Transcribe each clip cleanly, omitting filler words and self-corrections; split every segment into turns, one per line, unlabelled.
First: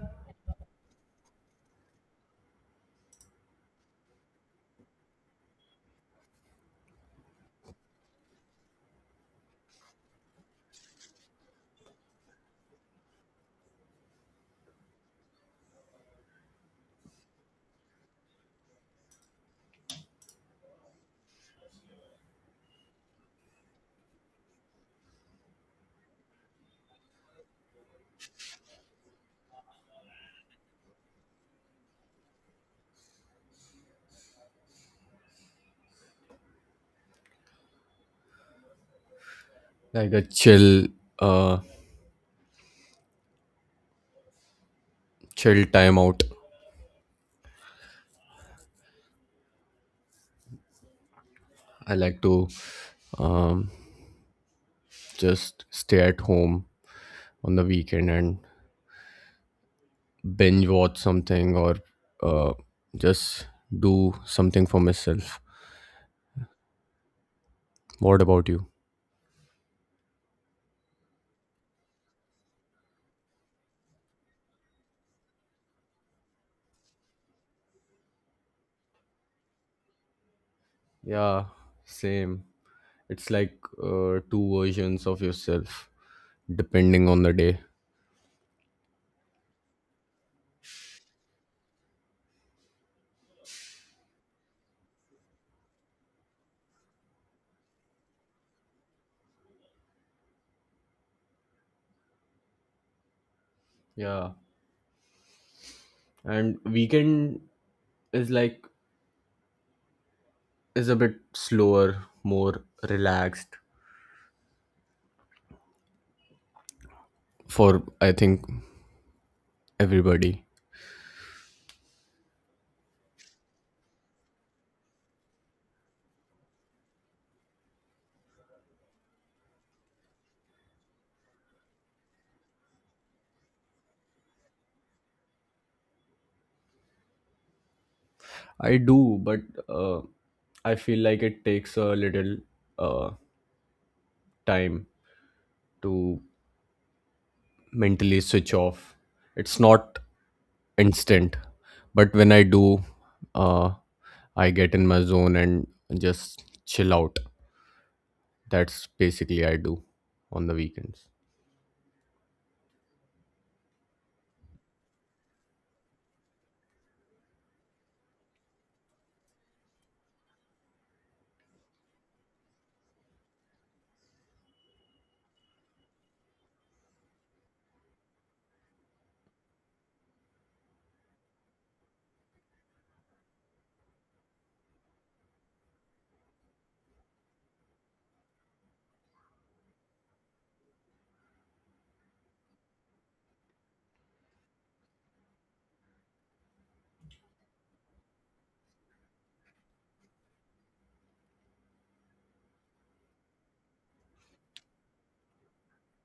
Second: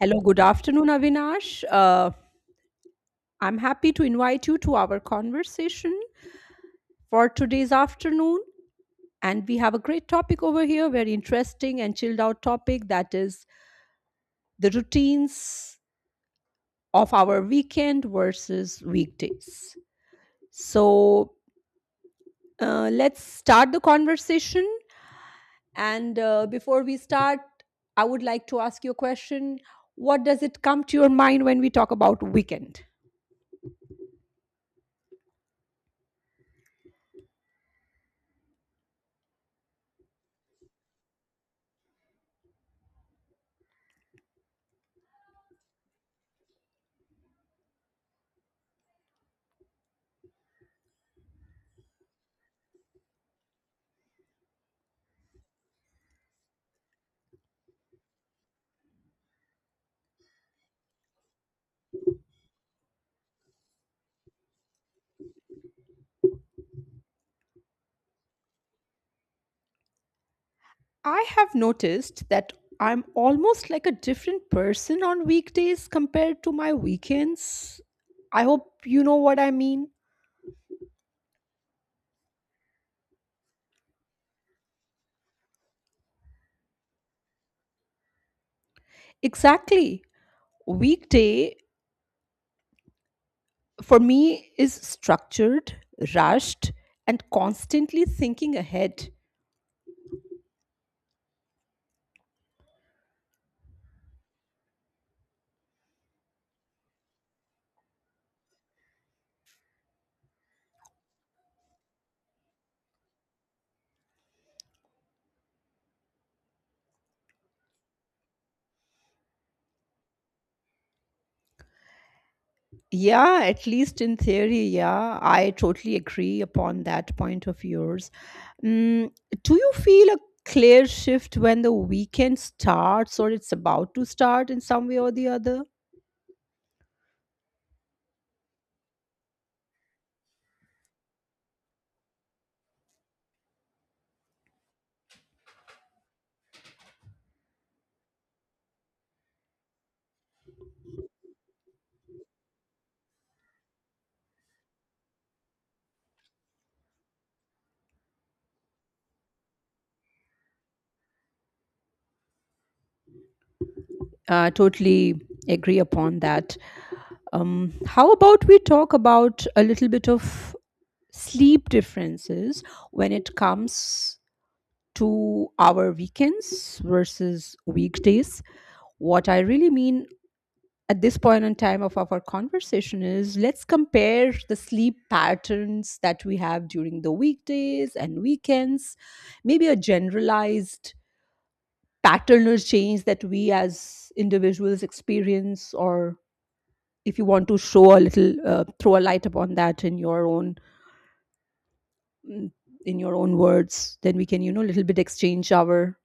Hello, good afternoon, Avinash. I'm happy to invite you to our conversation for today's afternoon. And we have a great topic over here, very interesting and chilled out topic, that is the routines of our weekend versus weekdays. So let's start the conversation. And before we start, I would like to ask you a question. What does it come to your mind when we talk about weekend?
Like a chill, uh chill time out. I like to um just stay at home on the weekend and binge watch something or uh just do something for myself. What about you?
I have noticed that I'm almost like a different person on weekdays compared to my weekends. I hope you know what I mean.
Yeah, same. It's like, two versions of yourself depending on the day.
Exactly. Weekday for me is structured, rushed, and constantly thinking ahead.
Yeah, and weekend is like, is a bit slower, more relaxed, for I think everybody.
Yeah, at least in theory, yeah, I totally agree upon that point of yours. Mm, do you feel a clear shift when the weekend starts or it's about to start in some way or the other?
I do, but uh, I feel like it takes a little uh, time to mentally switch off. It's not instant, but when I do, uh, I get in my zone and just chill out. That's basically I do on the weekends.
Totally agree upon that. How about we talk about a little bit of sleep differences when it comes to our weekends versus weekdays. What I really mean at this point in time of our conversation is, let's compare the sleep patterns that we have during the weekdays and weekends, maybe a generalized paternal change that we as individuals experience, or if you want to show a little throw a light upon that in your own mm, in your own words, then we can, you know, a little bit exchange our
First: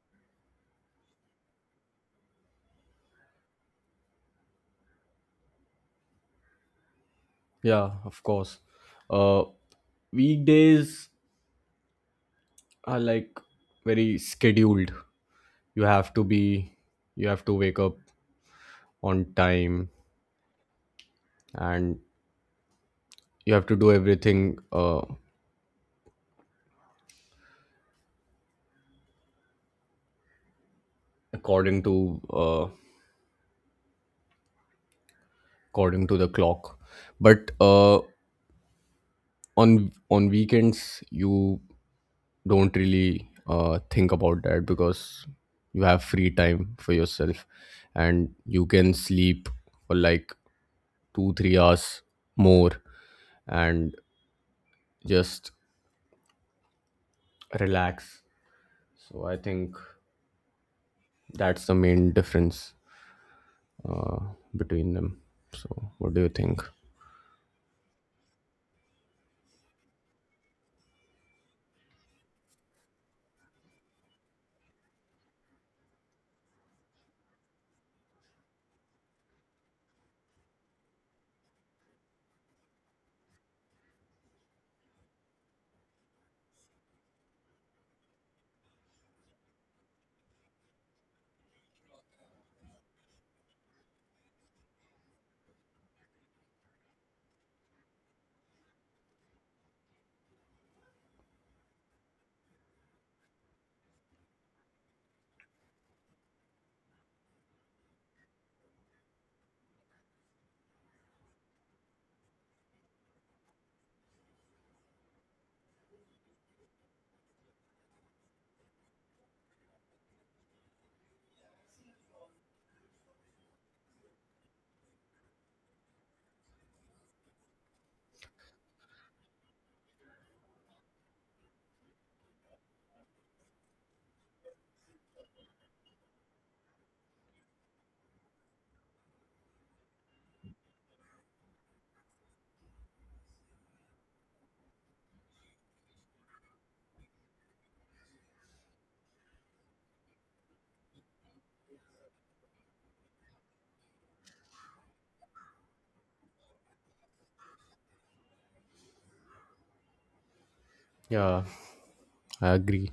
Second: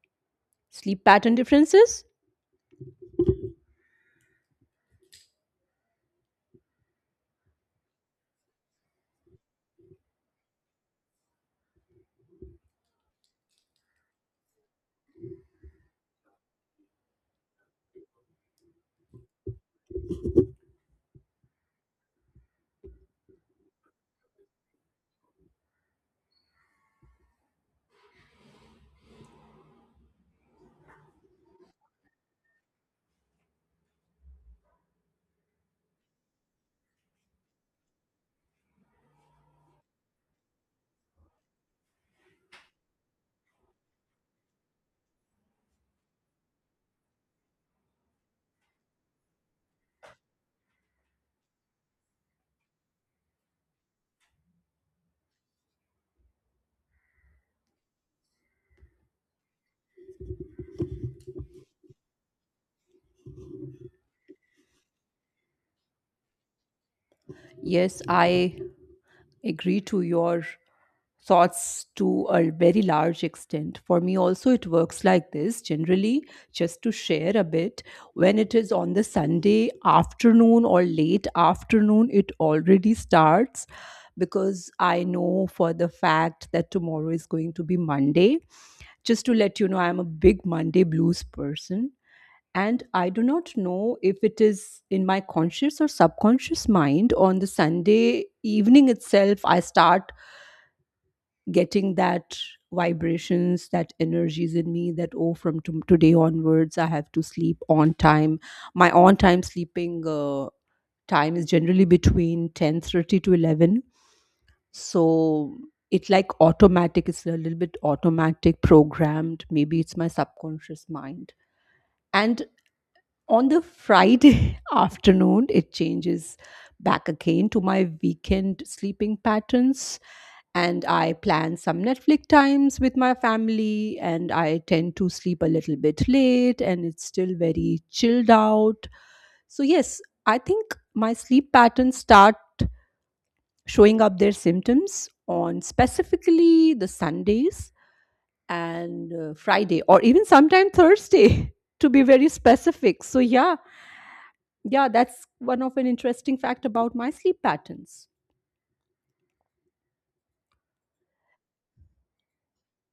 sleep pattern differences.
Yeah, of course. Uh, weekdays are like very scheduled. You have to be, you have to wake up on time, and you have to do everything according to according to the clock. But on weekends you don't really think about that because you have free time for yourself and you can sleep for like 2 3 hours more and just relax. So I think that's the main difference uh, between them. So what do you think?
Yes, I agree to your thoughts to a very large extent. For me, also, it works like this. Generally, just to share a bit, when it is on the Sunday afternoon or late afternoon, it already starts because I know for the fact that tomorrow is going to be Monday. Just to let you know, I'm a big Monday blues person, and I do not know if it is in my conscious or subconscious mind. On the Sunday evening itself, I start getting that vibrations, that energies in me that, oh, today onwards, I have to sleep on time. My on time sleeping time is generally between 10:30 to 11. So it like automatic, it's a little bit automatic, programmed. Maybe it's my subconscious mind. And on the Friday afternoon, it changes back again to my weekend sleeping patterns. And I plan some Netflix times with my family, and I tend to sleep a little bit late, and it's still very chilled out. So, yes, I think my sleep patterns start showing up their symptoms on specifically the Sundays and Friday, or even sometime Thursday, to be very specific. So, yeah, that's one of an interesting fact about my sleep patterns.
Yeah, I agree.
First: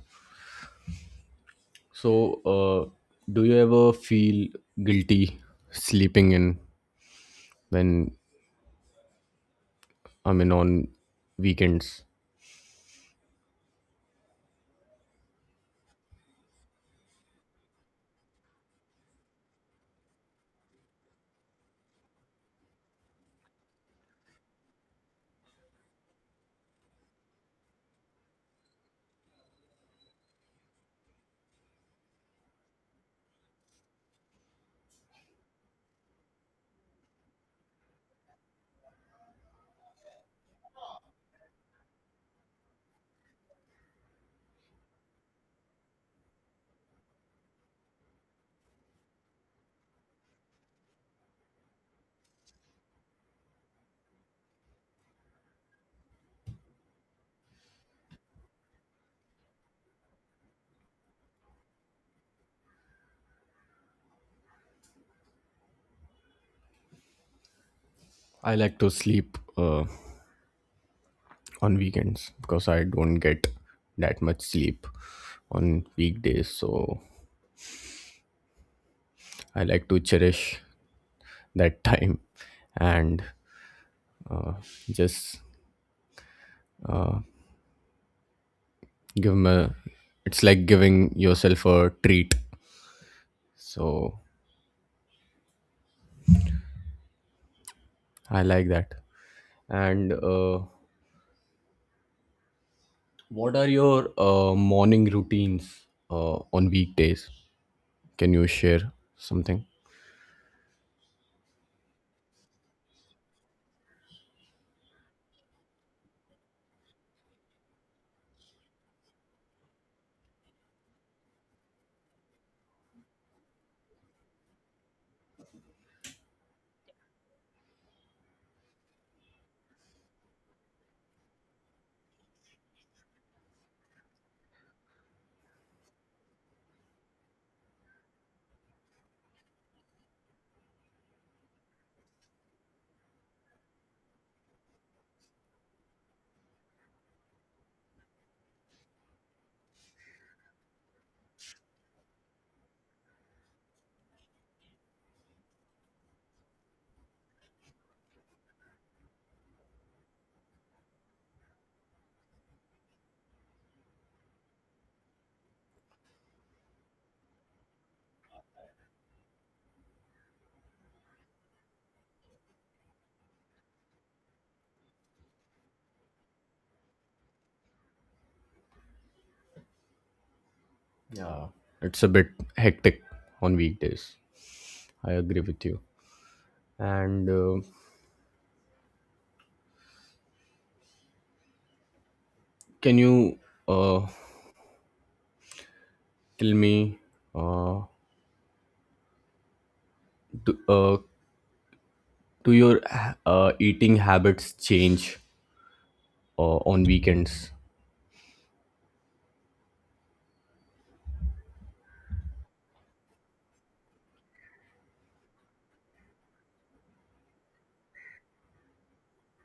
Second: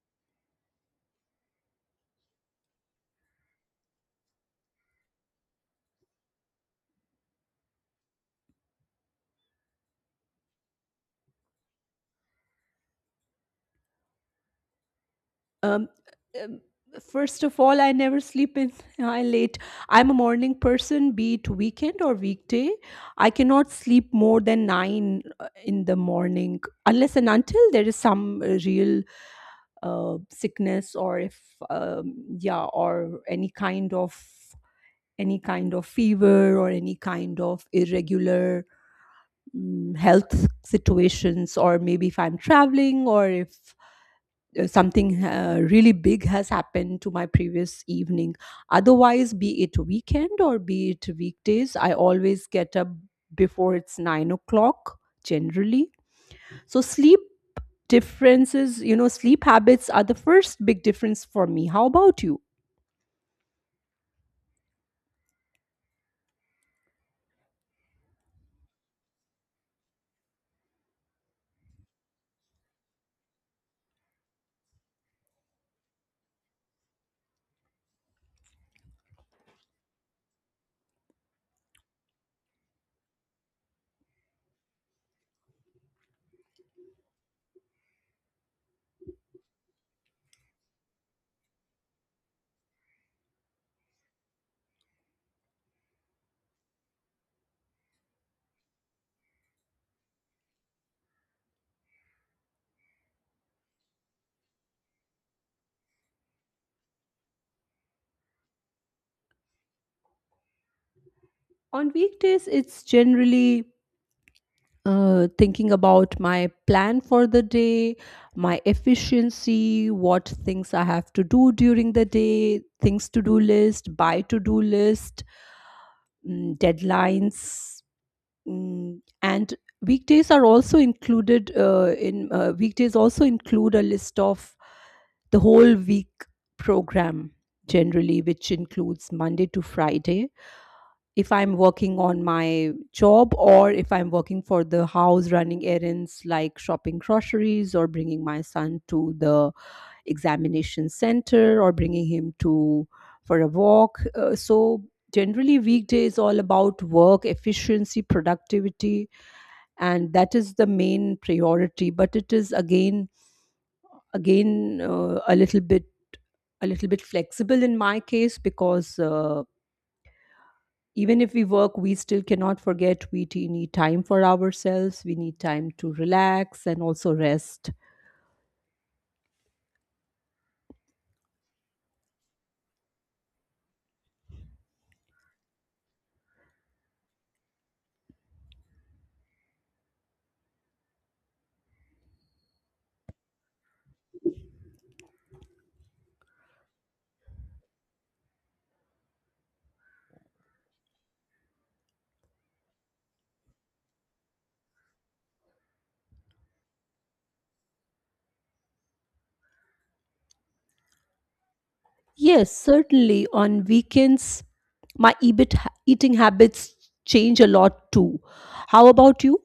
So, do you ever feel guilty sleeping in when, I mean, on weekends?
Um, um, First of all, I never sleep in I late. I'm a morning person, be it weekend or weekday. I cannot sleep more than nine in the morning, unless and until there is some real sickness, or if yeah, or any kind of fever, or any kind of irregular health situations, or maybe if I'm traveling, or if something really big has happened to my previous evening. Otherwise, be it weekend or be it weekdays, I always get up before it's 9 o'clock, generally. So sleep differences, you know, sleep habits are the first big difference for me. How about you?
I like to sleep on weekends because I don't get that much sleep on weekdays. So, I like to cherish that time and uh, just give me. It's like giving yourself a treat. So, I like that. And what are your morning routines on weekdays? Can you share something?
On weekdays it's generally thinking about my plan for the day, my efficiency, what things I have to do during the day, things to do list, buy to do list, deadlines, and weekdays are also included in weekdays also include a list of the whole week program, generally, which includes Monday to Friday. If I'm working on my job, or if I'm working for the house, running errands like shopping groceries, or bringing my son to the examination center, or bringing him to for a walk. So generally weekday is all about work efficiency, productivity, and that is the main priority, but it is again a little bit flexible in my case, because even if we work, we still cannot forget, we need time for ourselves, we need time to relax and also rest.
Yeah. It's a bit hectic on weekdays. I agree with you. And can you uh, tell me, uh, do, do your eating habits change on weekends?
Yes, certainly on weekends, my eating habits change a lot too. How about you?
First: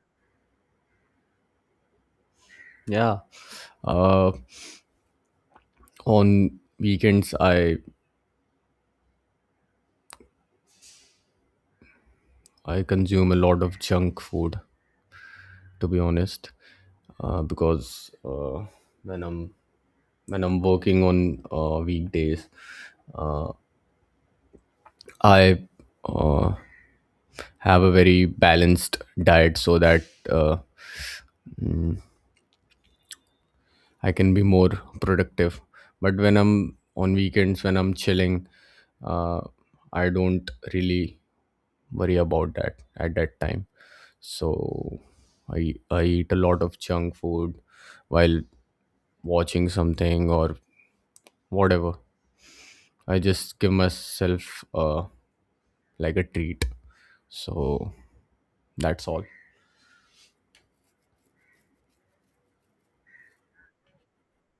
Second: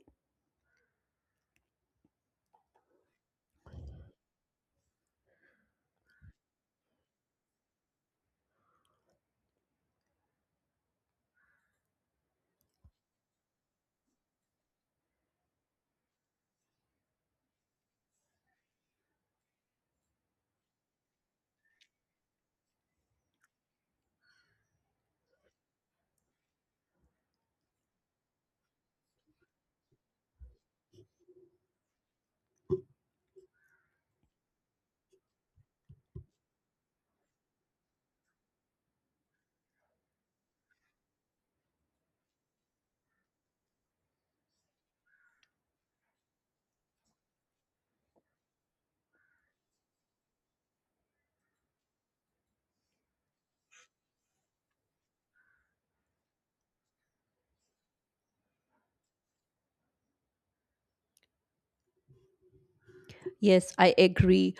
Yeah. Uh, on weekends, I consume a lot of junk food, to be honest, because when i'm when I'm working on weekdays, uh, I uh, have a very balanced diet so that uh, I can be more productive. But when I'm on weekends, when I'm chilling, uh, I don't really worry about that at that time. So i I eat a lot of junk food while watching something or whatever. I just give myself like a treat. So that's all.
Yes, I agree.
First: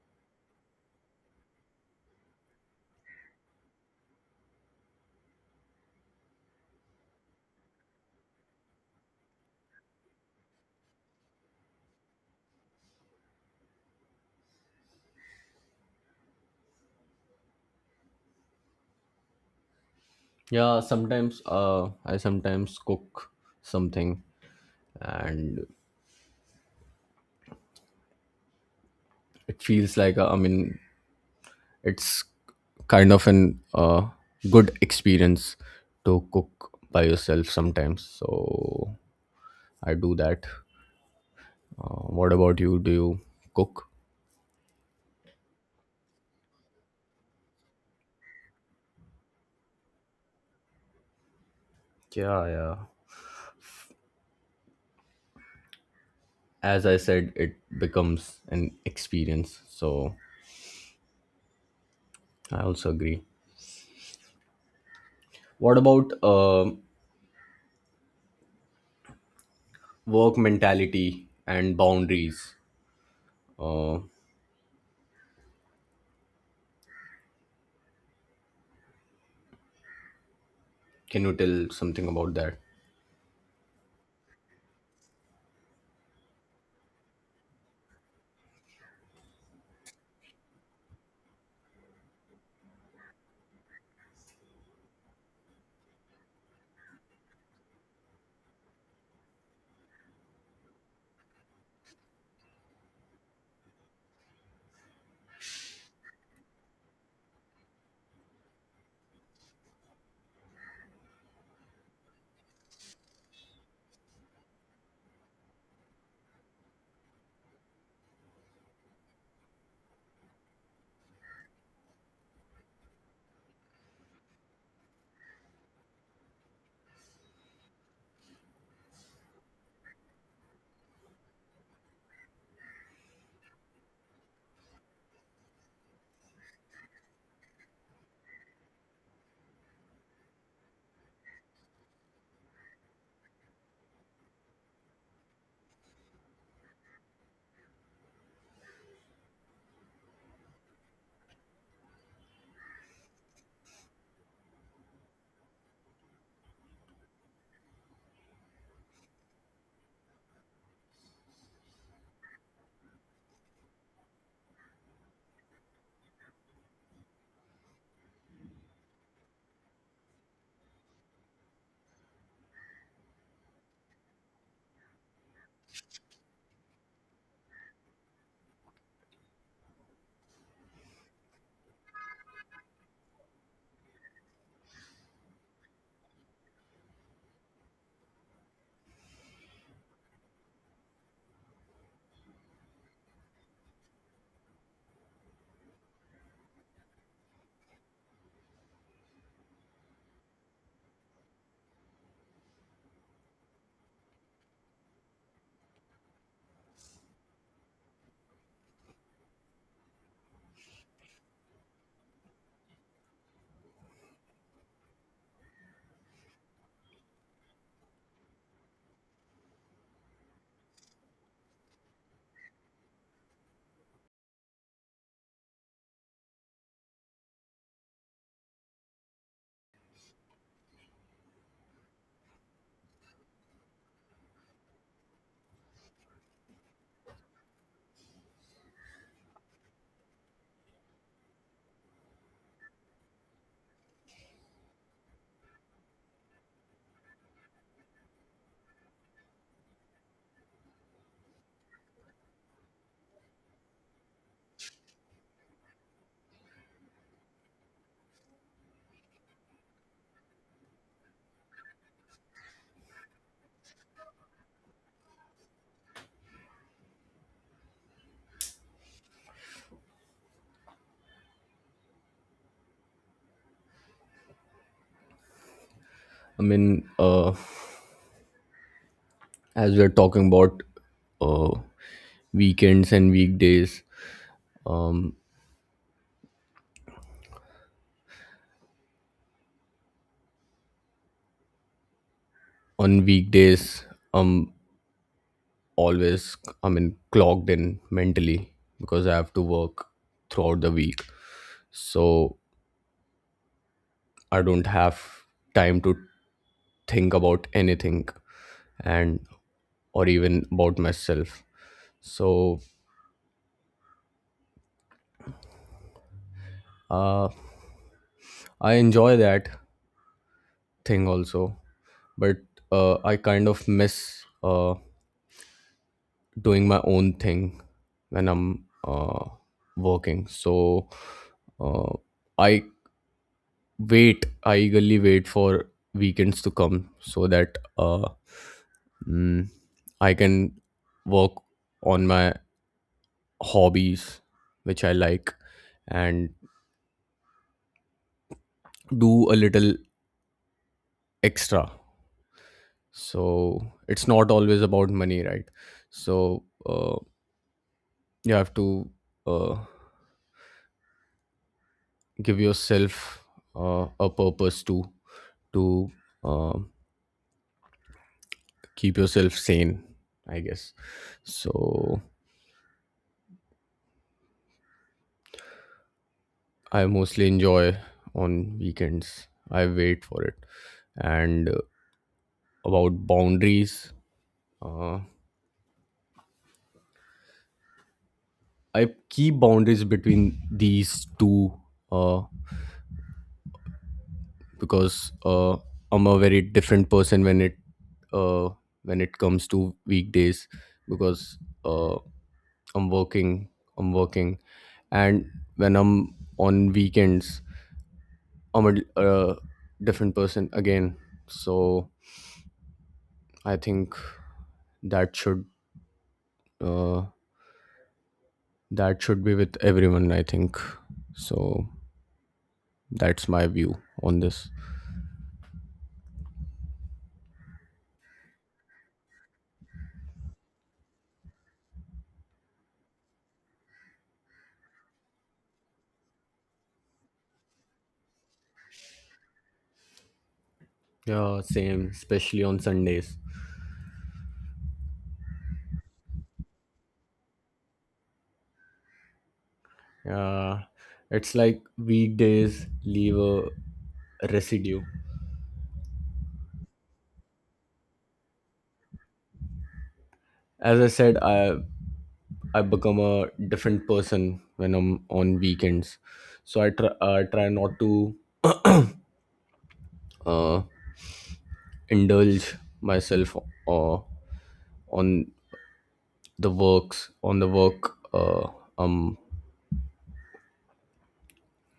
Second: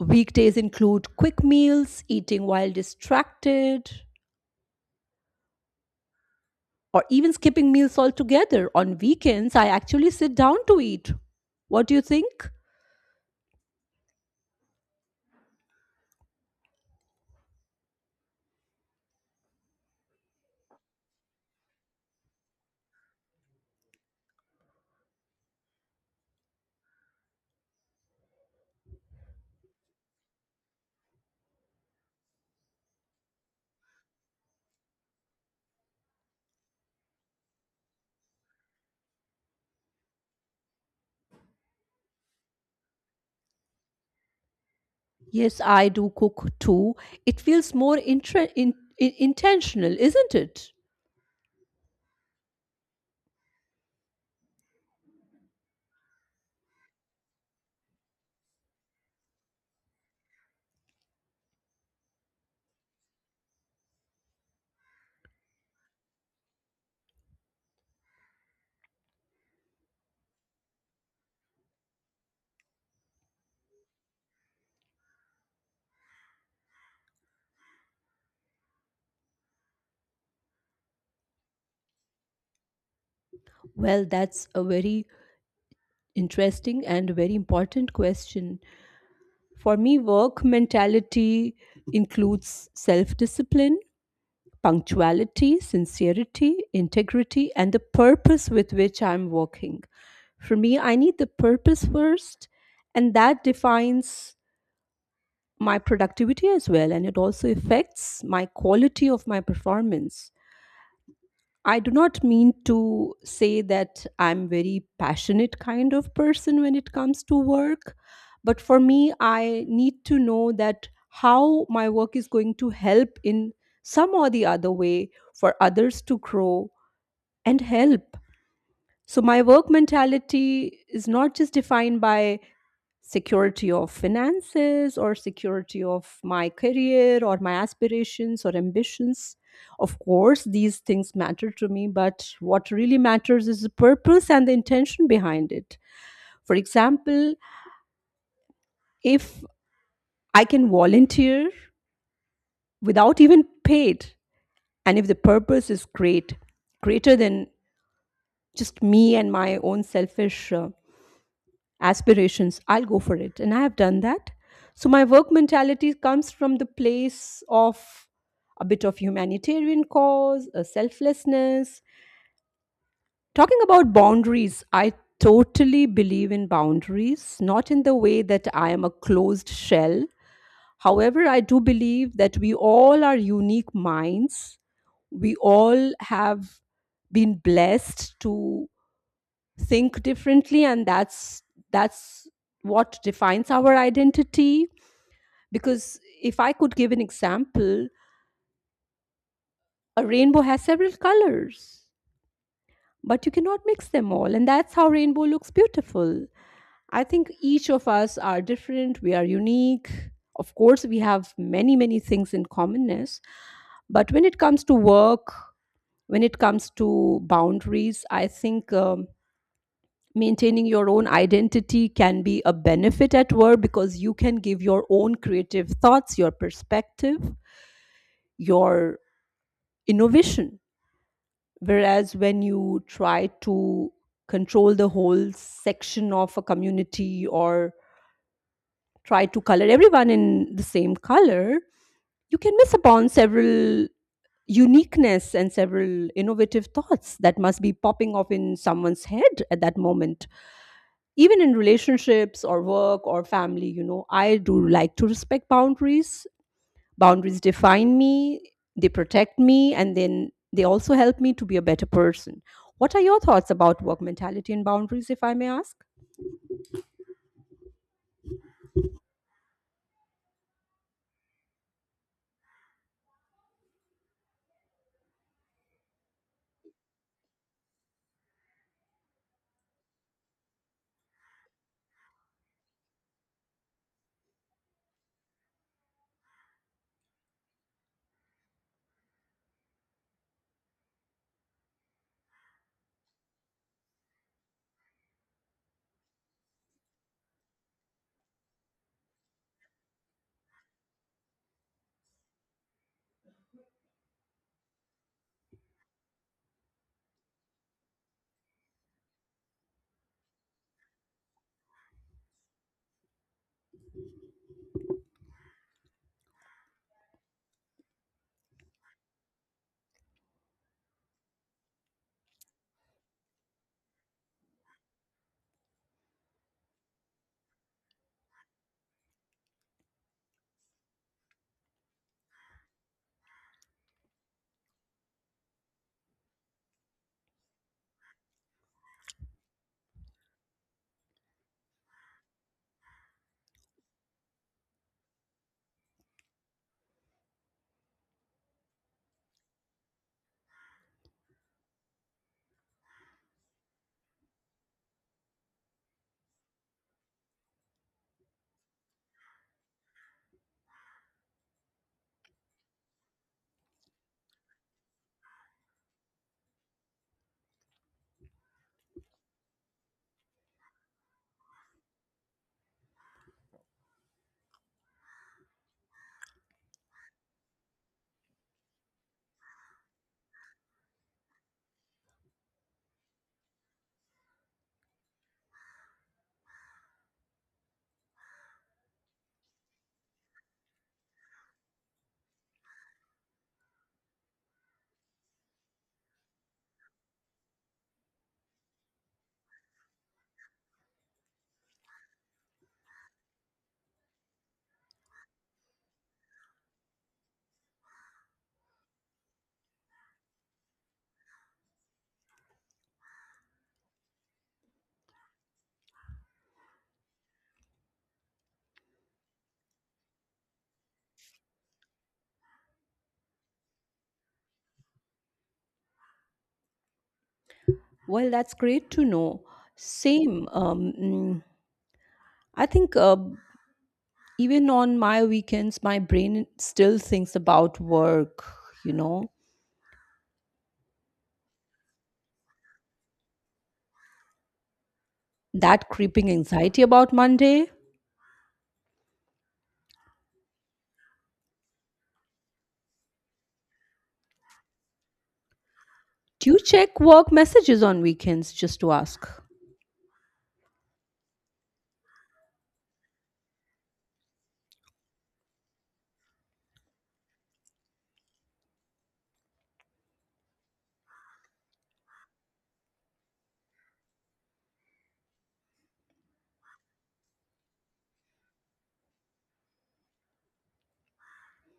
Weekdays include quick meals, eating while distracted, or even skipping meals altogether. On weekends, I actually sit down to eat. What do you think?
Yeah, sometimes I sometimes cook something, and it feels like, I mean, it's kind of an good experience to cook by yourself sometimes. So I do that. What about you? Do you cook?
Yes, I do cook too. It feels more intentional, isn't it?
Yeah, yeah. As I said, it becomes an experience. So I also agree. What about work mentality and boundaries? Uh, can you tell something about that?
Well, that's a very interesting and very important question. For me, work mentality includes self discipline, punctuality, sincerity, integrity, and the purpose with which I'm working. For me, I need the purpose first, and that defines my productivity as well, and it also affects my quality of my performance. I do not mean to say that I'm very passionate kind of person when it comes to work, but for me I need to know that how my work is going to help in some or the other way for others to grow and help. So my work mentality is not just defined by security of finances, or security of my career, or my aspirations or ambitions. Of course, these things matter to me, but what really matters is the purpose and the intention behind it. For example, if I can volunteer without even paid, and if the purpose is great, greater than just me and my own selfish aspirations, I'll go for it, and I have done that. So my work mentality comes from the place of a bit of humanitarian cause, a selflessness. Talking about boundaries, I totally believe in boundaries, not in the way that I am a closed shell. However, I do believe that we all are unique minds. We all have been blessed to think differently, and that's what defines our identity. Because, if I could give an example, a rainbow has several colors, but you cannot mix them all, and that's how rainbow looks beautiful. I think each of us are different, we are unique. Of course, we have many many things in commonness, but when it comes to work, when it comes to boundaries, I think maintaining your own identity can be a benefit at work, because you can give your own creative thoughts, your perspective, your innovation. Whereas when you try to control the whole section of a community, or try to color everyone in the same color, you can miss upon several uniqueness and several innovative thoughts that must be popping off in someone's head at that moment. Even in relationships or work or family, you know, I do like to respect boundaries. Boundaries define me, they protect me, and then they also help me to be a better person. What are your thoughts about work mentality and boundaries, if I may ask?
I mean, as we're talking about uh, weekends and weekdays, um, on weekdays, I'm always, I mean, clocked in mentally because I have to work throughout the week. So I don't have time to think about anything and or even about myself. So uh, I enjoy that thing also, but I kind of miss doing my own thing when I'm working. So uh, I I eagerly wait for weekends to come so that mm, I can work on my hobbies which I like and do a little extra. So it's not always about money, right? So you have to uh, give yourself a purpose to to uh, keep yourself sane, I guess. So I mostly enjoy on weekends. I wait for it. And about boundaries, uh, I keep boundaries between these two uh, because I'm a very different person uh, when it comes to weekdays because uh, I'm working, I'm working, and when I'm on weekends, I'm a different person again. So I think that should uh, that should be with everyone, I think. So that's my view on this.
Well, that's great to know. Same. I think even on my weekends, my brain still thinks about work, you know,
Yeah, same, especially on Sundays.
that creeping anxiety about Monday.
uh, it's like weekdays leave a residue.
Do you check work messages on weekends, just to ask?
As I said, I become a different person when I'm on weekends. So I try not to uh, indulge myself uh, on the work i'm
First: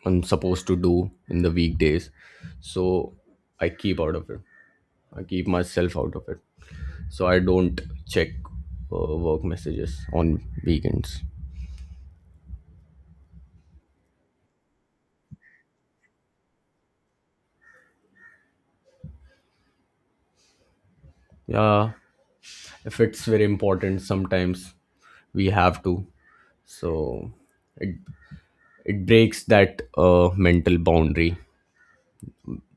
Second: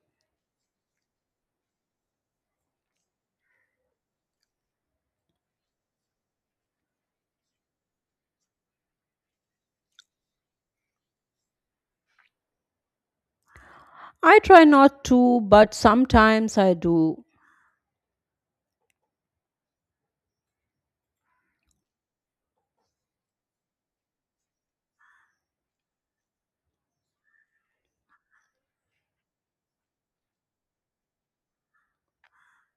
I'm supposed to do in the weekdays. So I keep out of it. I keep myself out of it. So I don't check work messages on weekends.
I try not to, but sometimes I do.
Yeah, if it's very important, sometimes we have to. So it breaks that mental boundary,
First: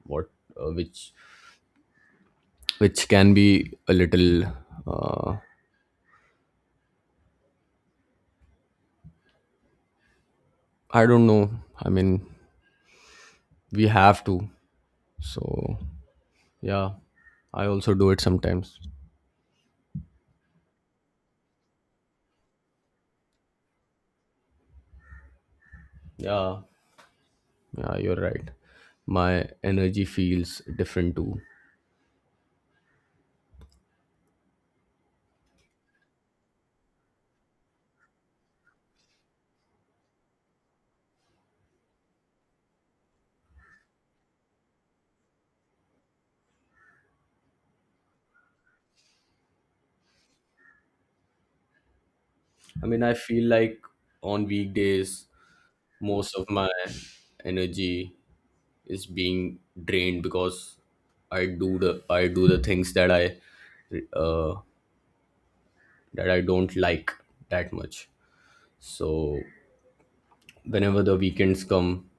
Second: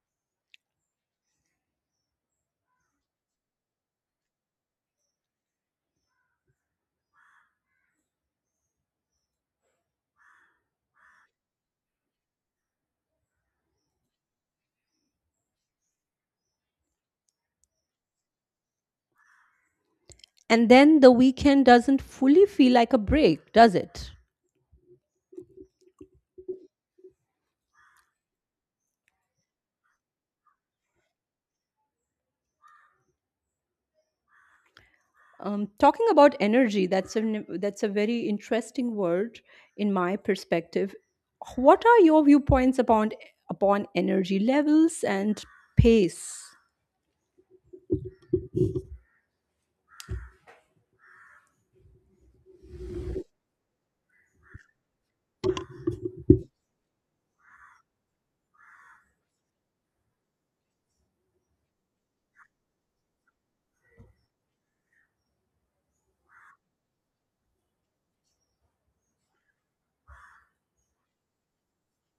what which can be a little. Uh, I don't know. I mean, we have to. So yeah, I also do it sometimes.
And then the weekend doesn't fully feel like a break, does it?
Yeah, yeah, you're right. My energy feels different too.
Talking about energy, that's a very interesting word in my perspective. What are your viewpoints upon, upon energy levels and pace?
I mean, I feel like on weekdays, most of my energy is being drained because I do the things uh, that I don't like that much. So whenever the weekends come,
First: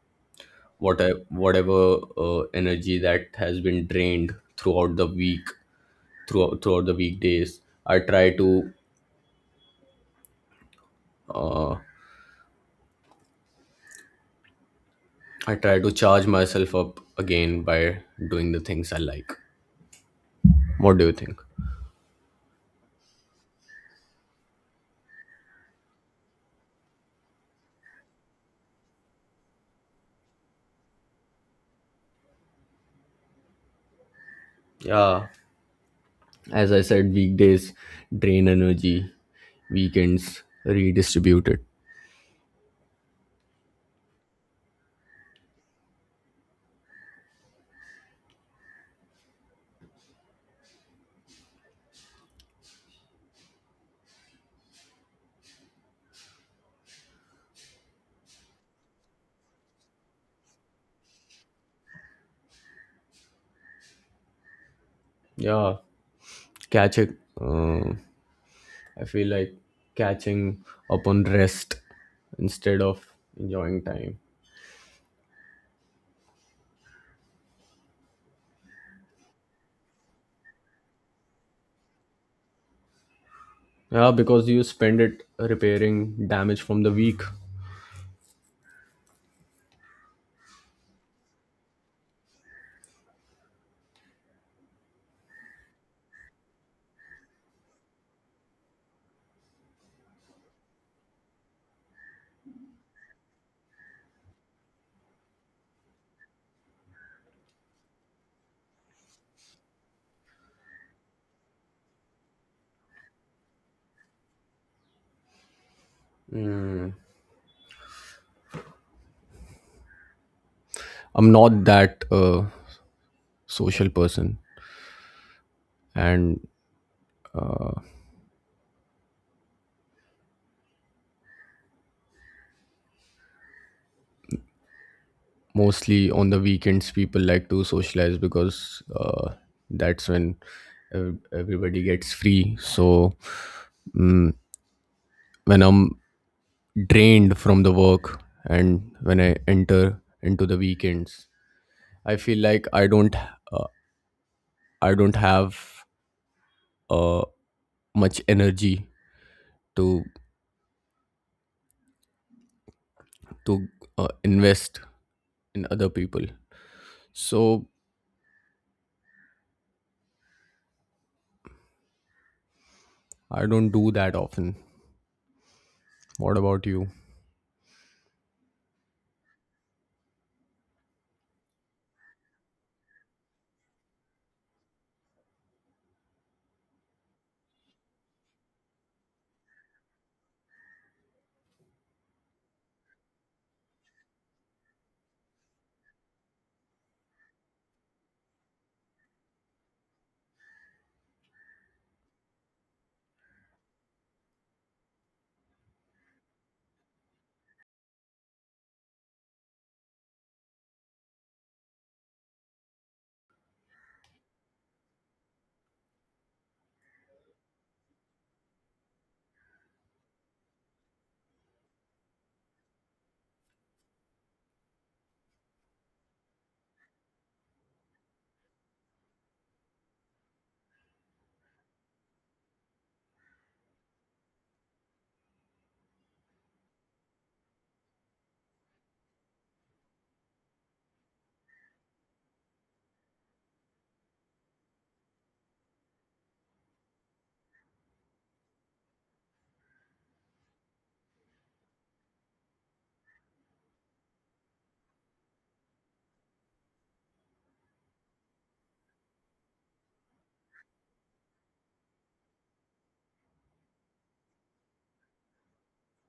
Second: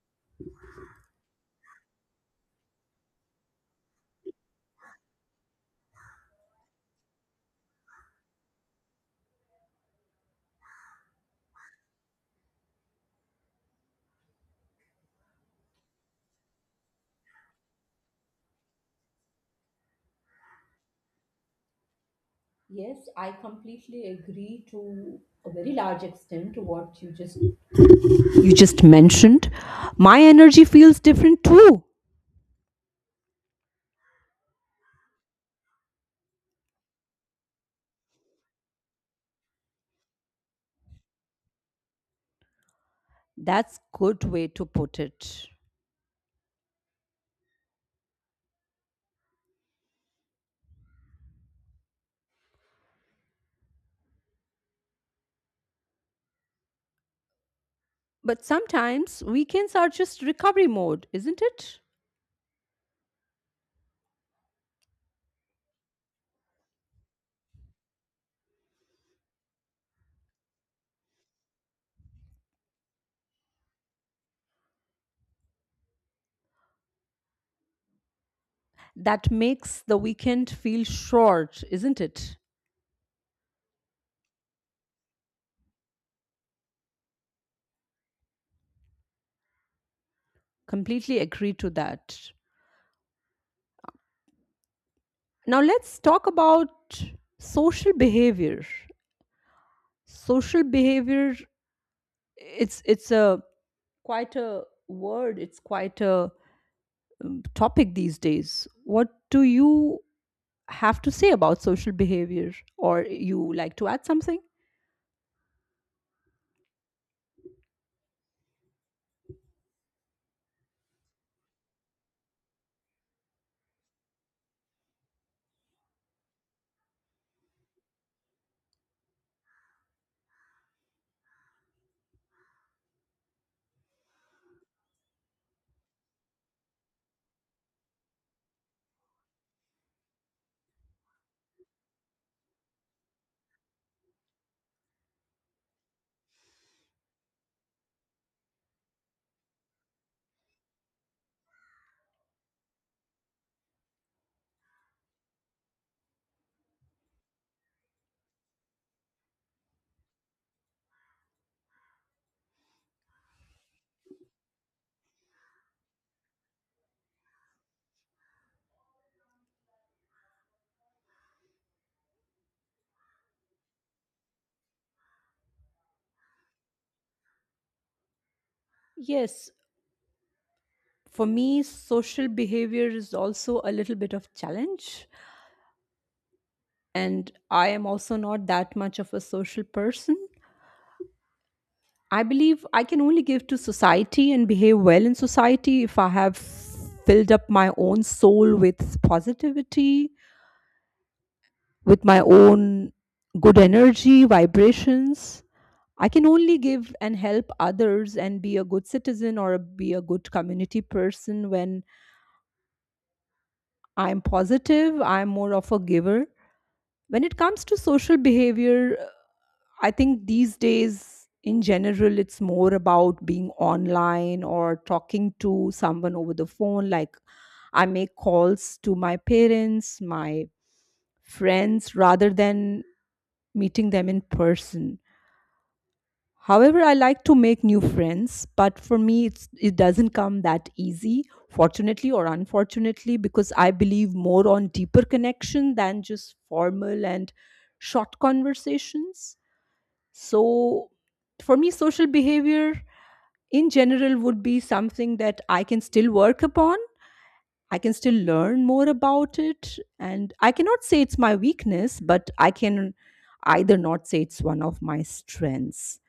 whatever energy that has been drained throughout the week, throughout the weekdays, I try to uh, I try to charge myself up again by doing the things I like. What do you think?
Yes, I completely agree to a very large extent to what you just mentioned, my energy feels different too.
Yeah, as I said, weekdays drain energy, weekends redistribute it.
That's good way to put it. But sometimes weekends are just recovery mode, isn't it?
Yeah, catch it. I feel like catching up on rest instead of enjoying time.
That makes the weekend feel short, isn't it?
Yeah, because you spend it repairing damage from the week.
Completely agree to that. Now let's talk about social behavior. Social behavior, it's a quite a word, it's quite a topic these days. What do you have to say about social behavior, or you like to add something?
I'm not that social person, and mostly on the weekends people like to socialize because that's when everybody gets free. So mm when I'm drained from the work and when I enter into the weekends, I feel like I don't uh, I don't have uh, much energy to to invest in other people. So I don't do that often. What about you?
Yes, for me, social behavior is also a little bit of challenge, and I am also not that much of a social person. I believe I can only give to society and behave well in society if I have filled up my own soul with positivity, with my own good energy, vibrations. I can only give and help others and be a good citizen or be a good community person when I'm positive, I'm more of a giver. When it comes to social behavior, I think these days in general, it's more about being online or talking to someone over the phone. Like, I make calls to my parents, my friends, rather than meeting them in person. However, I like to make new friends, but for me, it's, it doesn't come that easy, fortunately or unfortunately, because I believe more on deeper connection than just formal and short conversations. So, for me, social behavior in general would be something that I can still work upon. I can still learn more about it. And I cannot say it's my weakness, but I can either not say it's one of my strengths.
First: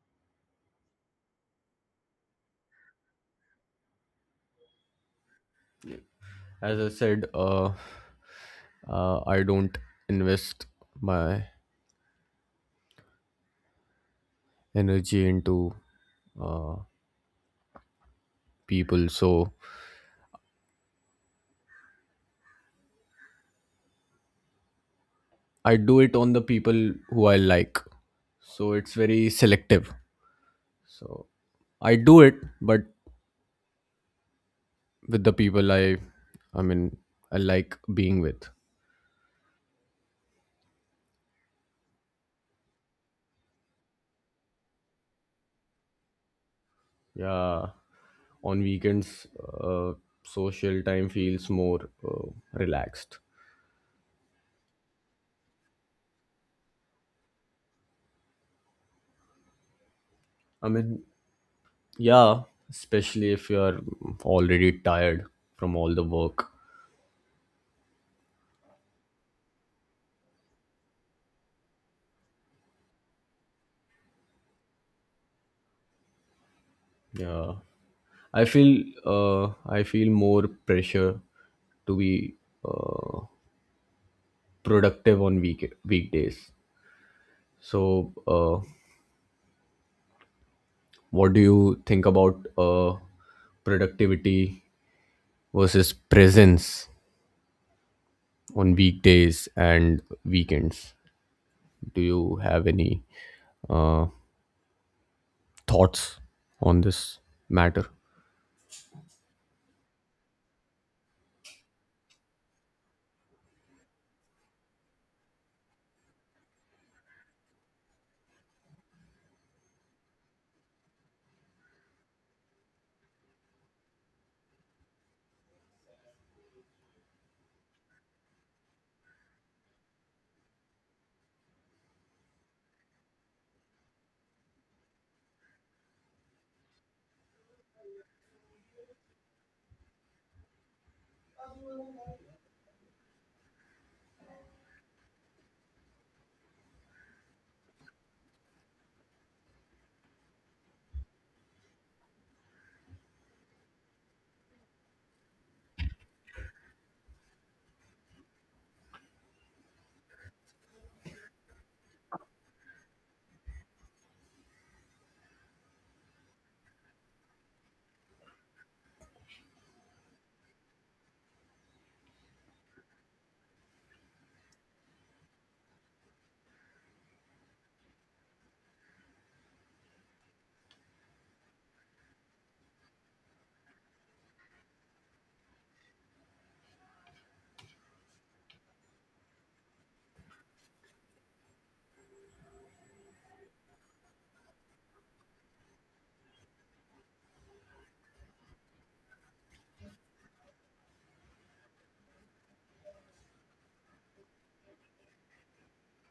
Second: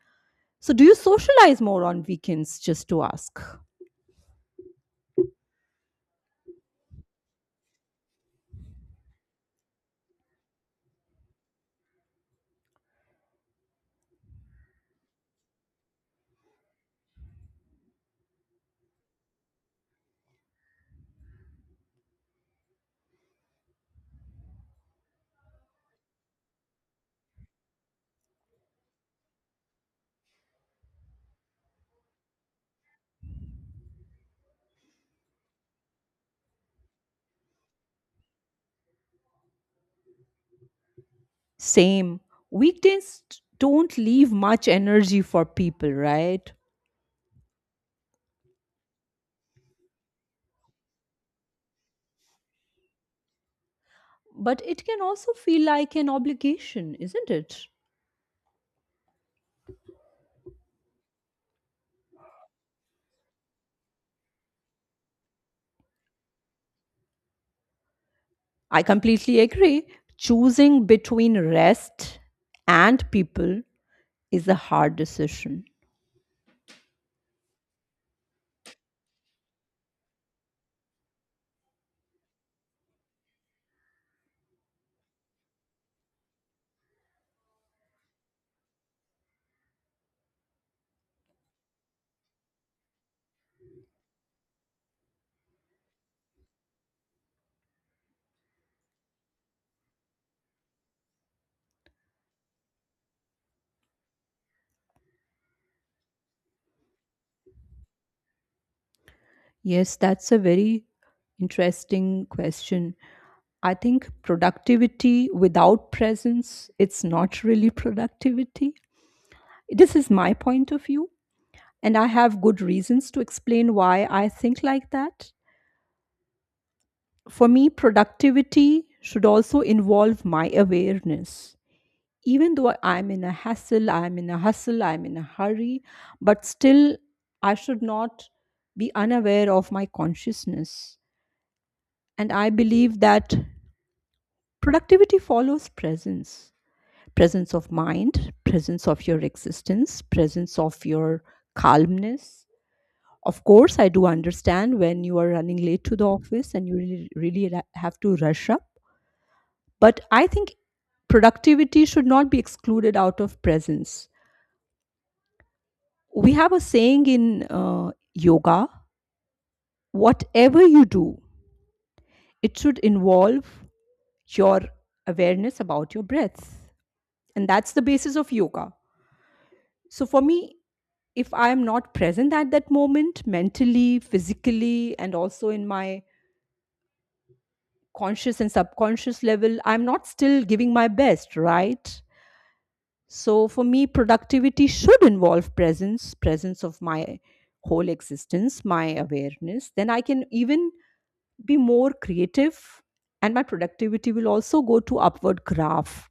So, do you socialize more on weekends? Just to ask.
As I said I don't invest my energy into uh, people. So I do it on the people who I like. So it's very selective. So I do it, but with the people I mean, I like being with.
Same. Weekdays don't leave much energy for people, right?
Yeah, on weekends, uh, social time feels more relaxed.
But it can also feel like an obligation, isn't it?
I mean, yeah, especially if you are already tired from all the work.
I completely agree. Choosing between rest and people is a hard decision.
Yeah, I feel more pressure to be uh, productive on weekdays. So, what do you think about productivity versus presence on weekdays and weekends? Do you have any uh, thoughts on this matter?
Yes, that's a very interesting question. I think productivity without presence, it's not really productivity. This is my point of view, and I have good reasons to explain why I think like that. For me, productivity should also involve my awareness. Even though I'm in a hassle, I'm in a hustle, I'm in a hurry, but still I should not be unaware of my consciousness. And I believe that productivity follows presence, presence of mind, presence of your existence, presence of your calmness. Of course, I do understand when you are running late to the office and you really, really have to rush up. But I think productivity should not be excluded out of presence. We have a saying in yoga, whatever you do, it should involve your awareness about your breath. And that's the basis of yoga. So for me, if I am not present at that moment, mentally, physically, and also in my conscious and subconscious level, I'm not still giving my best, right? So for me, productivity should involve presence, presence of my whole existence, my awareness. Then I can even be more creative, and my productivity will also go to upward graph.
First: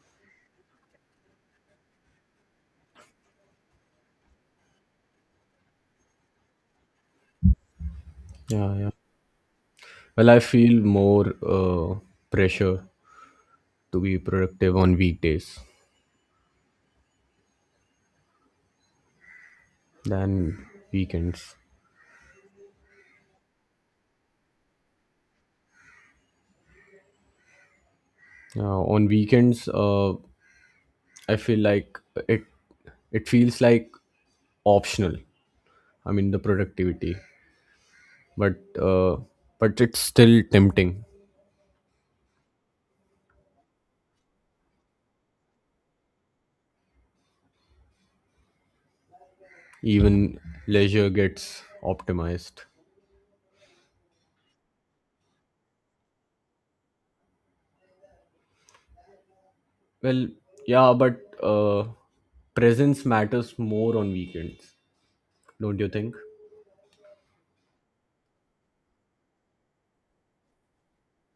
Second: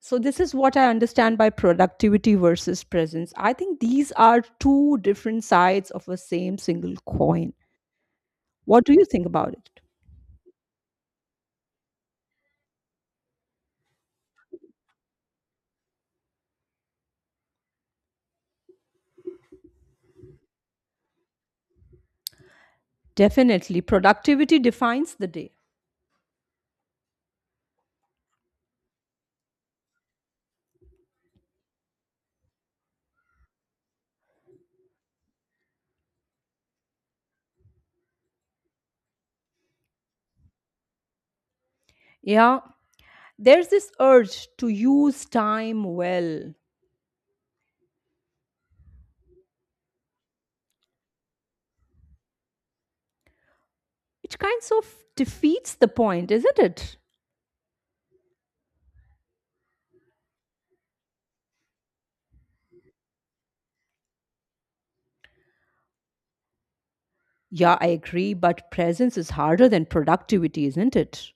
So this is what I understand by productivity versus presence. I think these are two different sides of a same single coin.
Yeah,
What
yeah.
do you think about it?
Well, I feel more pressure to be productive on weekdays than weekends.
Definitely, productivity defines the day.
On weekends, I feel like it it feels like optional. I mean, the productivity, but uh, but it's still tempting.
Yeah, there's this urge to use time well.
Even leisure gets optimized.
It kind of defeats the point, isn't it?
Well, yeah, but presence matters more on weekends, don't you think?
Yeah, I agree, but presence is harder than productivity, isn't it?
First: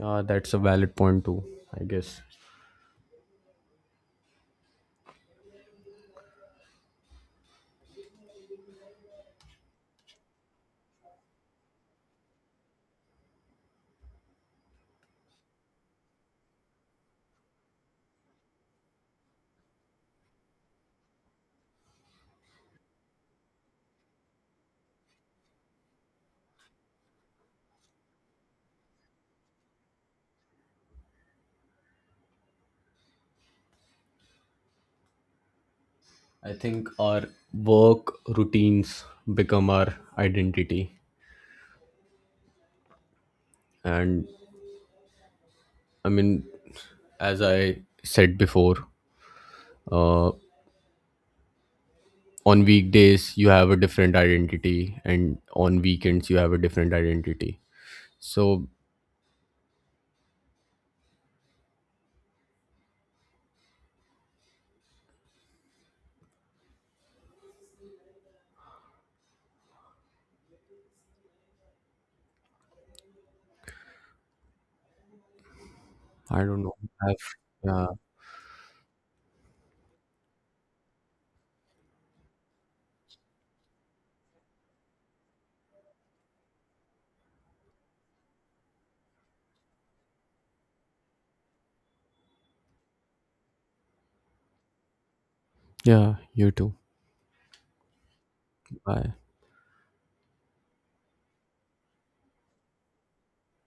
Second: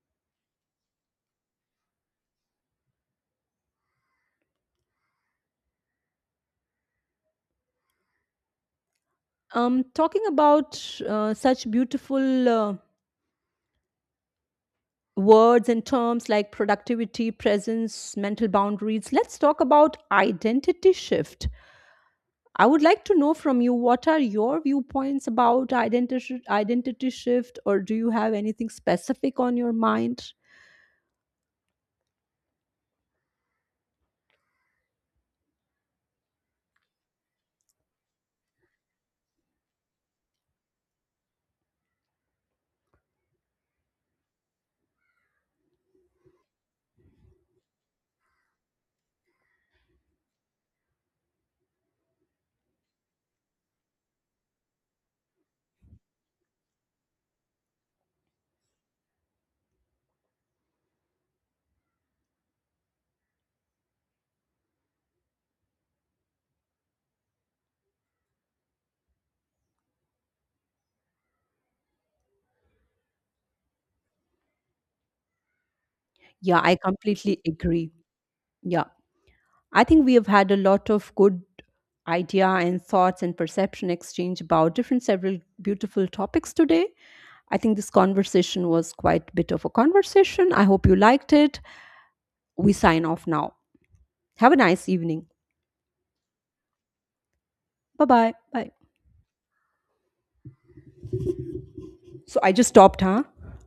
That's a valid point too, I guess.
Talking about such beautiful words and terms like productivity, presence, mental boundaries, let's talk about identity shift. I would like to know from you, what are your viewpoints about identity shift, or do you have anything specific on your mind?
I think our work routines become our identity, and I mean, as I said before, uh, on weekdays you have a different identity, and on weekends you have a different identity. So I
Yeah,
don't know.
I
I've,
completely
yeah,
agree. Yeah. I think we have had a lot of good idea and thoughts and perception exchange about different several beautiful topics today. I think this conversation was quite a bit of a conversation. I hope you liked it. We sign off now. Have a nice evening.
yeah, you too.
Bye bye. Bye.
Bye.
So I just stopped, huh?